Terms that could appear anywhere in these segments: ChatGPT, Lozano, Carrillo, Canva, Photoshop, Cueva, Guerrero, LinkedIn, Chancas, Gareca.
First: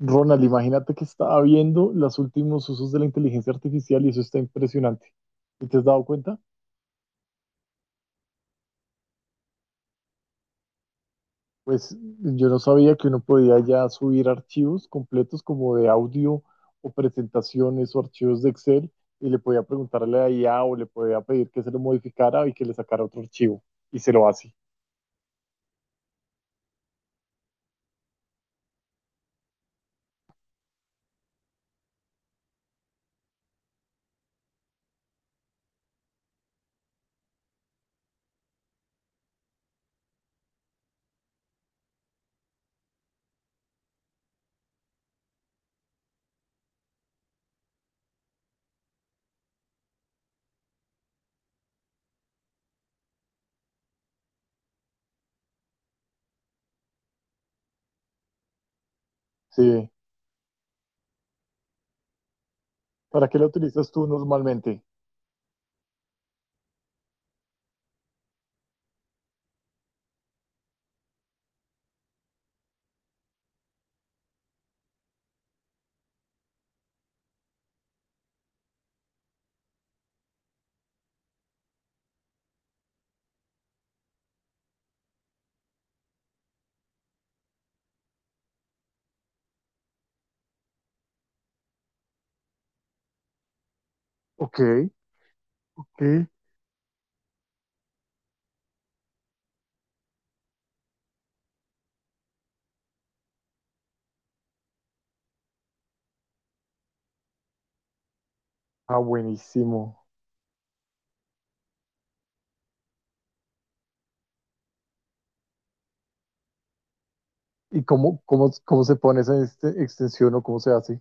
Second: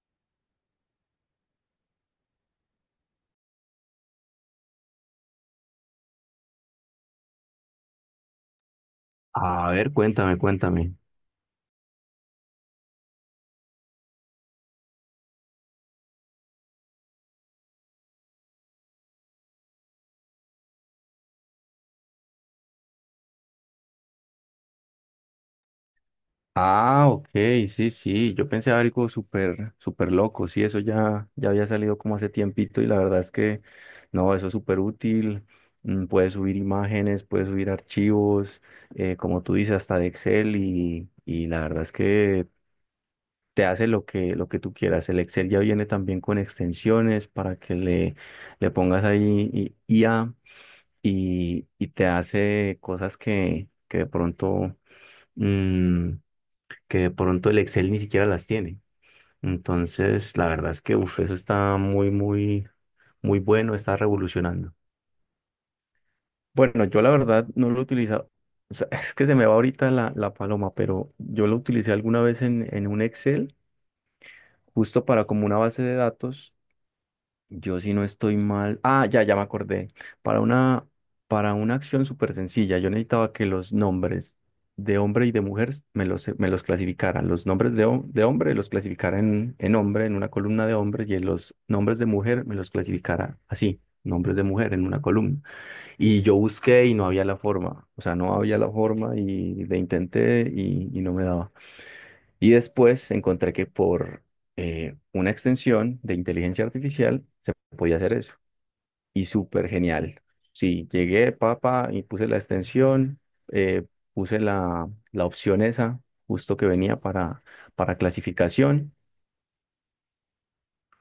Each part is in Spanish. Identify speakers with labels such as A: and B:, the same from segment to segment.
A: Ronald, imagínate que estaba viendo los últimos usos de la inteligencia artificial y eso está impresionante. ¿Y te has dado cuenta?
B: A ver, cuéntame, cuéntame.
A: Pues yo no sabía que uno podía ya subir archivos completos como de audio o presentaciones o archivos de Excel y le podía preguntarle a IA o le podía pedir que se lo modificara y que le sacara otro archivo y se lo hace.
B: Ah, ok, sí, sí, yo pensé algo súper, súper loco, sí, eso ya, ya había salido como hace tiempito y la verdad es que no, eso es súper útil, mm, puedes subir imágenes, puedes subir archivos, como tú dices, hasta de Excel y la verdad es que te hace lo que tú quieras. El Excel ya viene también con extensiones para que le pongas ahí IA y te hace que de pronto mm, que de pronto el Excel ni siquiera las tiene.
A: Sí.
B: Entonces, la verdad es que uf, eso está muy, muy,
A: ¿Para
B: muy
A: qué lo
B: bueno,
A: utilizas
B: está
A: tú
B: revolucionando.
A: normalmente?
B: Bueno, yo la verdad no lo he utilizado. O sea, es que se me va ahorita la paloma, pero yo lo utilicé alguna vez en un Excel, justo para como una base de datos. Yo si no estoy mal. Ah, ya me acordé. Para una, para una acción súper sencilla, yo necesitaba que los nombres de hombre y de mujer me los clasificaran. Los nombres de, de hombre los clasificara en hombre, en una columna de hombre, y en los nombres de mujer me los clasificara así, nombres de
A: Ok,
B: mujer en una columna.
A: ok.
B: Y yo busqué y no había la forma. O sea, no había la forma y le intenté y no me daba. Y después encontré que por una extensión de inteligencia artificial se podía hacer eso.
A: Ah,
B: Y súper
A: buenísimo.
B: genial. Sí, llegué, papá, y puse la extensión, eh, puse la opción esa, justo que venía
A: ¿Y
B: para
A: cómo
B: clasificación.
A: se pone esa extensión o cómo se hace?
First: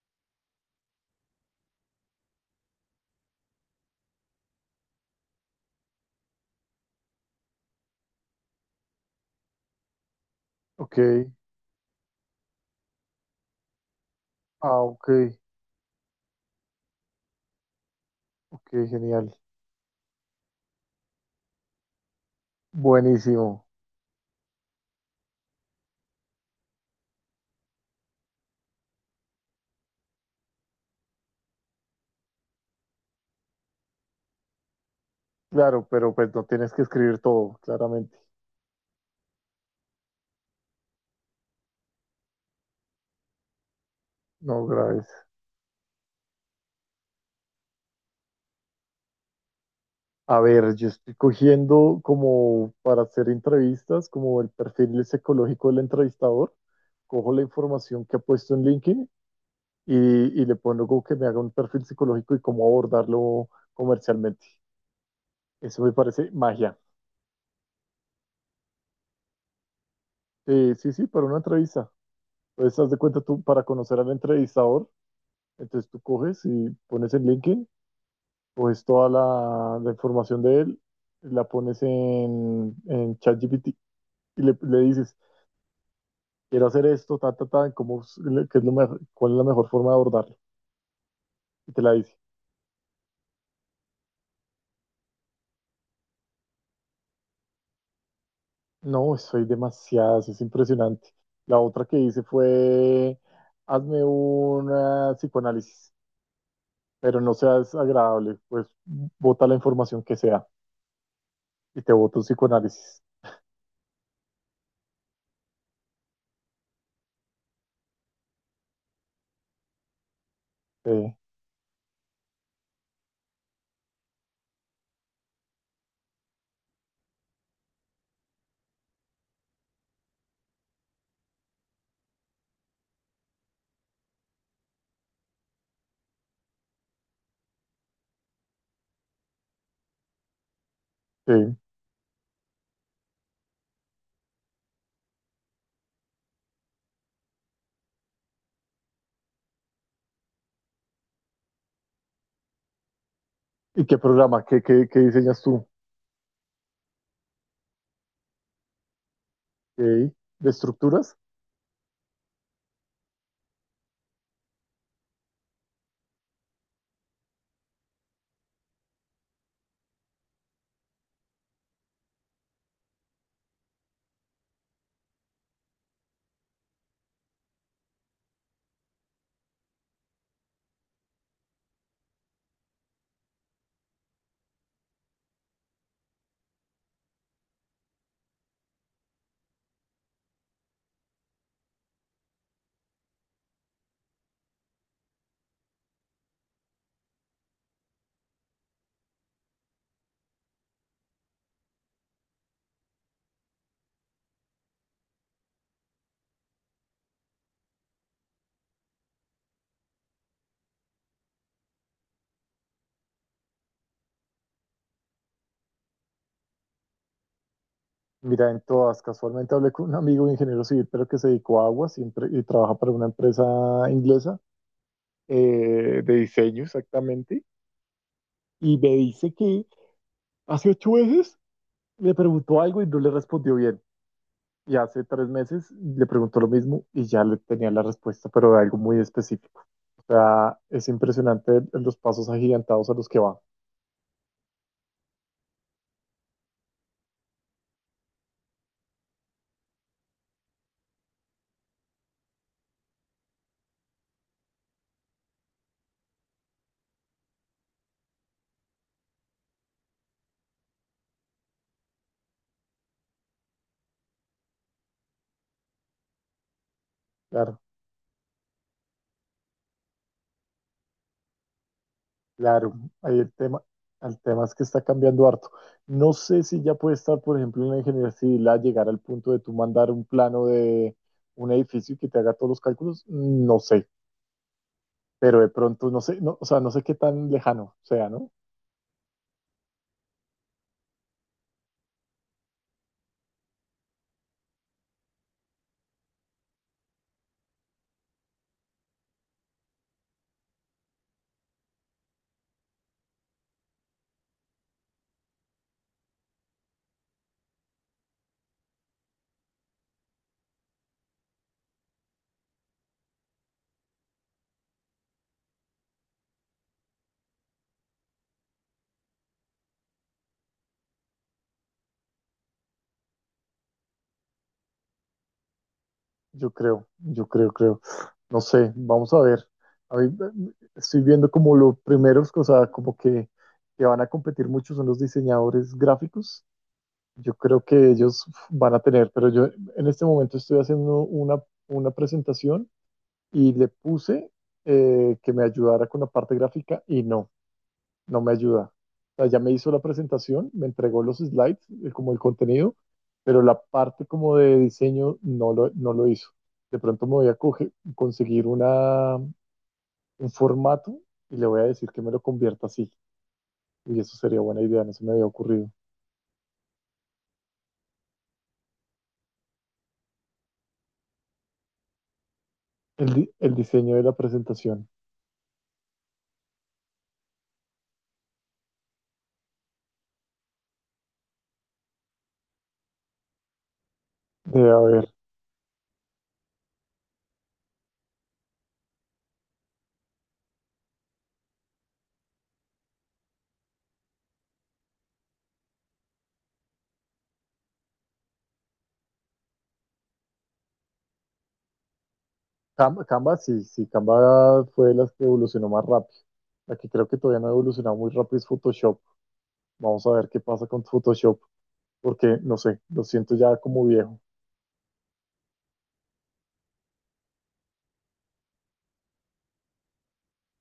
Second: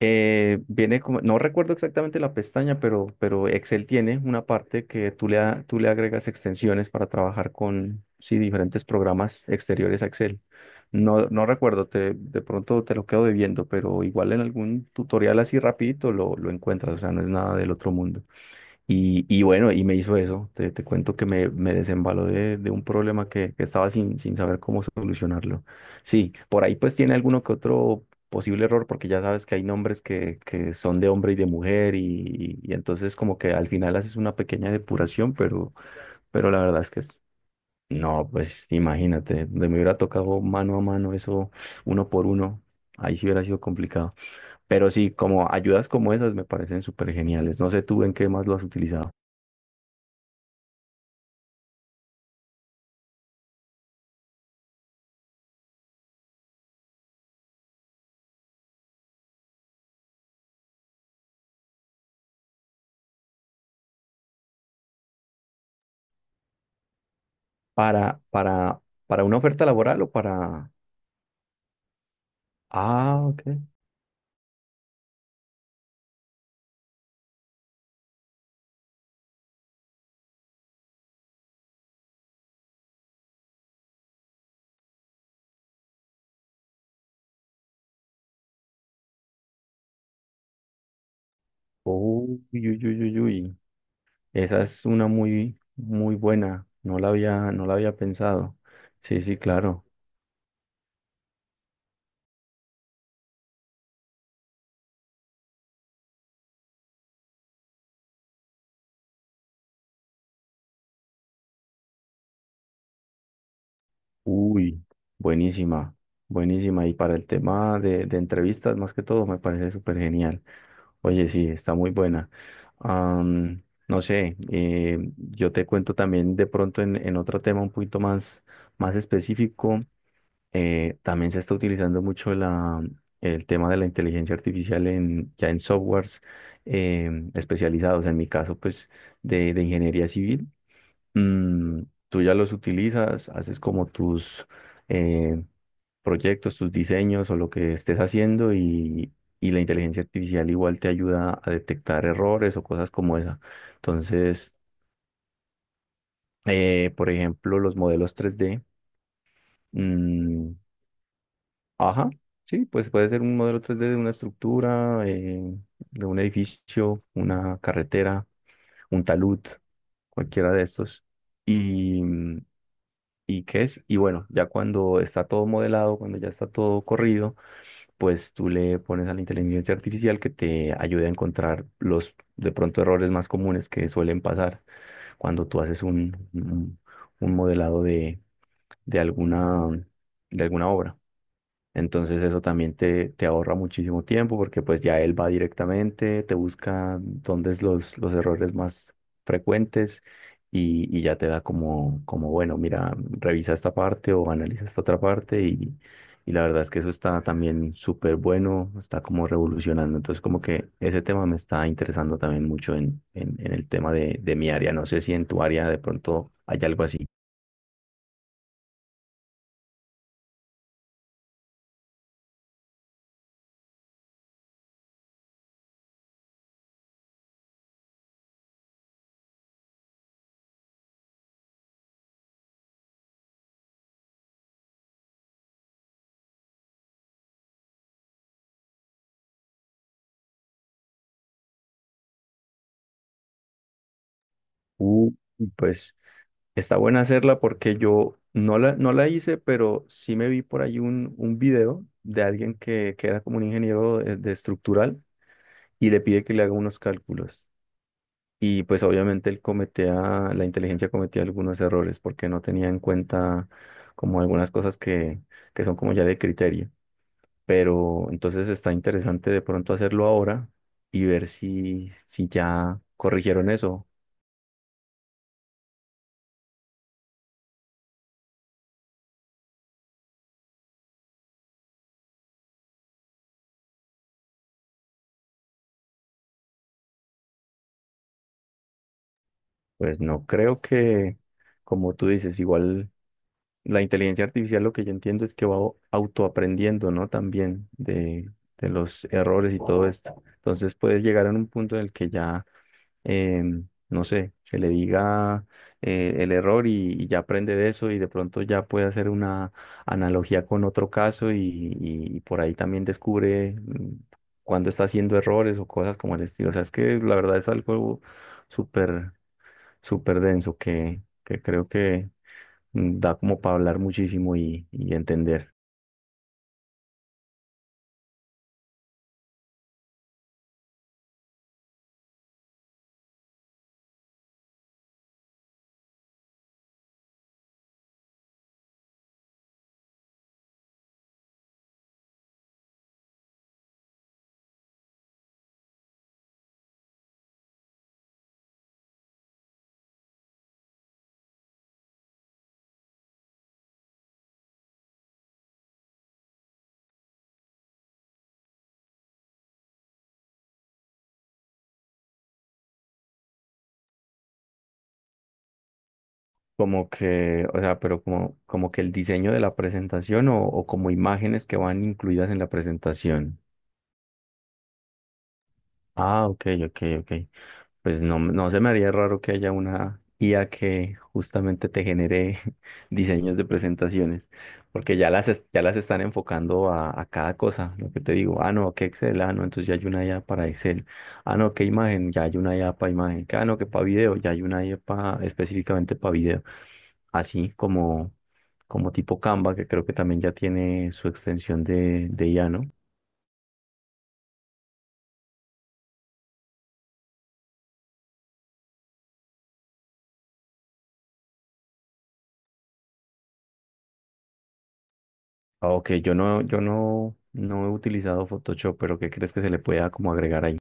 B: Viene como, no recuerdo exactamente la pestaña, pero Excel tiene una parte que tú tú le agregas extensiones para trabajar con, sí, diferentes programas exteriores a Excel.
A: Ok.
B: No recuerdo, de pronto te lo quedo debiendo, pero igual en
A: Ah,
B: algún
A: ok,
B: tutorial así rapidito lo encuentras, o sea, no es nada del otro mundo.
A: ok,
B: Y,
A: genial.
B: y bueno, y me hizo eso. Te cuento me desembaló de un problema que
A: Buenísimo.
B: estaba sin saber cómo solucionarlo. Sí, por ahí pues tiene alguno que otro posible error, porque ya sabes que hay que son de hombre y de mujer, y entonces como que al final haces una pequeña depuración, pero,
A: Claro, pero pues no
B: pero la
A: tienes
B: verdad
A: que
B: es que
A: escribir todo, claramente.
B: no, pues imagínate, de me hubiera tocado mano a mano eso, uno por uno, ahí sí hubiera sido complicado.
A: No
B: Pero
A: grabes.
B: sí, como ayudas como esas me parecen súper geniales. No sé tú en qué más lo has utilizado.
A: A ver, yo estoy cogiendo como para hacer entrevistas, como el perfil psicológico del entrevistador. Cojo la información que ha puesto en LinkedIn y, y le pongo como que me haga un perfil psicológico y cómo abordarlo comercialmente. Eso me parece magia.
B: Para, para, para una oferta laboral o para...
A: Sí, sí, para una entrevista. Entonces, haz de cuenta
B: Ah,
A: tú,
B: ok.
A: para conocer al entrevistador, entonces tú coges y pones en LinkedIn, coges toda la información de él, la pones en ChatGPT y le dices, quiero hacer esto, ta, ta, ta, ¿cómo, es- le- qué es lo mejor- cuál es la mejor forma de abordarlo? Y te la dice.
B: Uy, uy, uy, uy, uy. Esa es una muy, muy buena. No la había pensado.
A: No,
B: Sí,
A: eso
B: sí,
A: soy
B: claro.
A: demasiadas, es impresionante. La otra que hice fue, hazme un psicoanálisis, pero no seas agradable, pues bota la información que sea y te boto un psicoanálisis.
B: Uy, buenísima, buenísima. Y para el tema de entrevistas, más que todo, me parece súper genial.
A: Sí,
B: Oye, sí, está muy buena. Am, no sé, yo te cuento también de pronto en otro tema un poquito más, más específico. También se está utilizando mucho el tema de la inteligencia artificial en, ya en softwares especializados. En mi caso, pues, de ingeniería civil,
A: sí.
B: mm, tú ya los utilizas, haces como tus eh, proyectos, tus diseños o lo que estés haciendo y la inteligencia artificial igual te ayuda a detectar errores o cosas como esa.
A: ¿Y qué programa?
B: Entonces,
A: ¿Qué diseñas tú?
B: por ejemplo, los modelos tres d
A: ¿Qué, ¿De
B: mm,
A: estructuras?
B: Ajá, sí, pues puede ser un modelo 3D de una estructura, de un edificio, una carretera, un talud, cualquiera de estos. Y, ¿y qué es? Y bueno, ya cuando está todo modelado, cuando ya está todo corrido, pues tú le pones a la inteligencia artificial que te ayude a encontrar los de pronto errores más comunes que suelen pasar cuando tú haces un modelado de alguna, de alguna obra. Entonces eso también te ahorra muchísimo tiempo porque pues ya él va directamente, te busca dónde es los errores más frecuentes y ya te da como, como, bueno, mira, revisa esta parte o analiza esta otra parte y la verdad es que eso está también súper bueno, está como revolucionando. Entonces como que ese tema me está interesando también mucho en el tema de mi área. No sé si en tu área de pronto hay algo así.
A: Mira, en todas, casualmente hablé con un amigo ingeniero civil, pero que se dedicó a aguas y trabaja para una empresa inglesa, de diseño exactamente, y me dice que hace 8 meses le preguntó algo y no le respondió bien, y hace 3 meses le preguntó lo mismo y ya le tenía la respuesta, pero de algo muy específico. O sea, es impresionante los pasos agigantados a los que va.
B: Uh, pues... Está buena hacerla porque yo no la hice, pero sí me vi por ahí un video de alguien que era como un ingeniero de estructural y le pide que le haga unos cálculos. Y pues obviamente él cometía, la inteligencia cometía algunos errores porque no tenía en cuenta como algunas cosas que son como ya de criterio.
A: Claro.
B: Pero entonces está interesante de pronto hacerlo ahora y ver si, si
A: Claro,
B: ya
A: ahí
B: corrigieron eso.
A: el tema es que está cambiando harto. No sé si ya puede estar, por ejemplo, en la ingeniería civil a llegar al punto de tú mandar un plano de un edificio y que te haga todos los cálculos. No sé, pero de pronto no sé, no, o sea, no sé qué tan lejano sea, ¿no?
B: Pues no creo que, Como tú dices, igual... La inteligencia artificial lo que yo entiendo es que va autoaprendiendo, ¿no? También de los errores y todo esto. Entonces puedes llegar a un punto en el que ya, no sé, se le diga el error y ya aprende de eso y de pronto ya puede hacer una analogía con otro caso y por ahí también descubre cuando está haciendo errores o cosas como el estilo. O sea, es que la verdad es algo súper, súper denso que creo que da como para hablar muchísimo y entender.
A: Yo creo. No sé, vamos a ver. A mí, estoy viendo como los primeros, o sea, como que van a competir mucho son los diseñadores gráficos. Yo creo que ellos van a tener, pero yo en este momento estoy haciendo una presentación y le puse que me ayudara con la parte gráfica y no, no me ayuda. O sea, ya me hizo la presentación, me entregó los slides, como el contenido, pero la parte como de diseño no lo, no lo hizo. De pronto me voy a conseguir una, un formato y le voy a decir que me lo convierta así. Y eso sería buena idea, no se me había ocurrido.
B: Como que, o sea, pero como, como que el diseño de la presentación o como imágenes que van incluidas en la
A: El, di-
B: presentación.
A: el diseño de la presentación.
B: Ah, ok, ok, ok. Pues no, no se me haría raro que haya una IA que justamente te genere diseños de presentaciones,
A: Debe
B: porque ya
A: haber.
B: ya las están enfocando a cada cosa, lo que te digo, ah, no, que Excel, ah, no, entonces ya hay una IA para Excel, ah, no, que imagen, ya hay una IA para imagen, que, ah, no, que para video, ya hay una IA específicamente para video, así como, como tipo Canva, que creo que también ya tiene su extensión de IA, ¿no?
A: Canva, sí, sí, Canva fue la que evolucionó más rápido. La que creo que todavía no ha evolucionado muy rápido es Photoshop. Vamos a ver qué pasa con Photoshop, porque no sé, lo siento ya como viejo.
B: Ah, ok, yo no, yo no, no he utilizado Photoshop, pero ¿qué crees que se le pueda como agregar ahí?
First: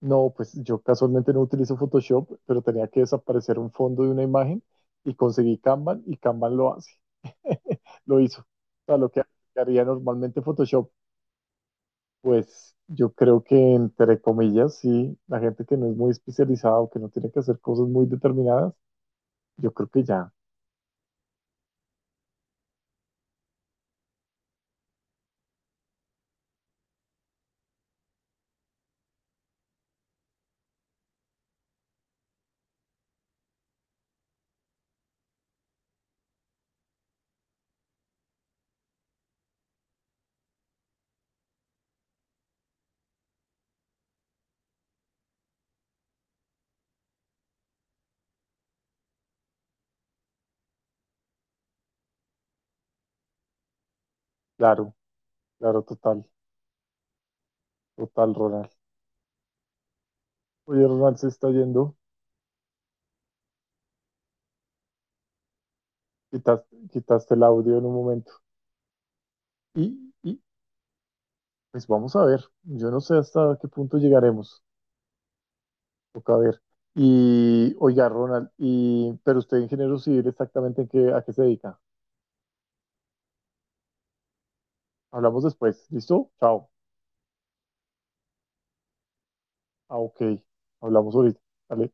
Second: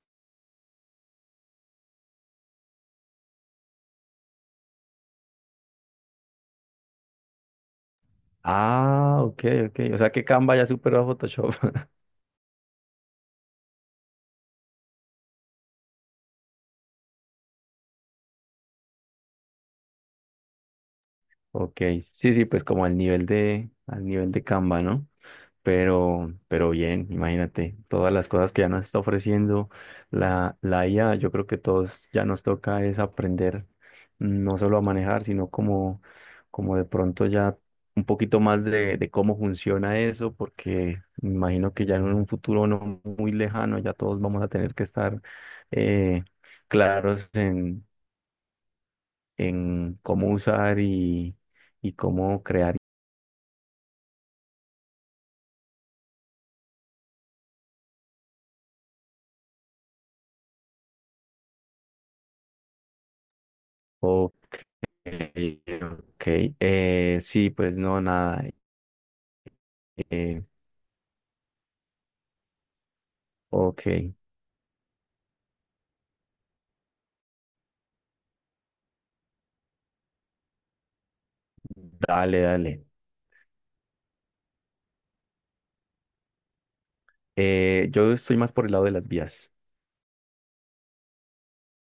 A: No, pues yo casualmente no utilizo Photoshop, pero tenía que desaparecer un fondo de una imagen y conseguí Canva y Canva lo hace. Lo hizo. O sea, lo
B: Ah,
A: que
B: ok, ok.
A: haría
B: O sea que
A: normalmente
B: Canva ya
A: Photoshop,
B: superó a Photoshop.
A: pues yo creo que entre comillas, sí, la gente que no es muy especializada o que no tiene que hacer cosas muy determinadas, yo creo que ya.
B: Ok, sí, sí, pues como al nivel de Canva, ¿no? Pero bien, imagínate, todas las cosas que ya nos está ofreciendo la IA, yo creo que todos ya nos toca es aprender no solo a manejar, sino como, como de pronto ya un poquito más de cómo funciona eso, porque me imagino que ya en un futuro no muy lejano ya todos vamos a tener que estar eh, claros en cómo usar y cómo crear.
A: Claro, claro, total, total, Ronald. Oye, Ronald se está yendo,
B: Ok, ok.
A: quitas- quitaste el
B: Sí, pues
A: audio en un
B: no,
A: momento.
B: nada.
A: Y, y,
B: eh,
A: pues vamos a ver, yo no sé hasta qué
B: ok,
A: punto llegaremos, toca ver. Y oiga, Ronald, y, pero usted ingeniero civil exactamente en qué, a qué se dedica.
B: dale, dale.
A: Hablamos después, ¿listo? Chao.
B: Yo estoy más por el lado de las vías.
A: Ah, ok, hablamos ahorita. Vale.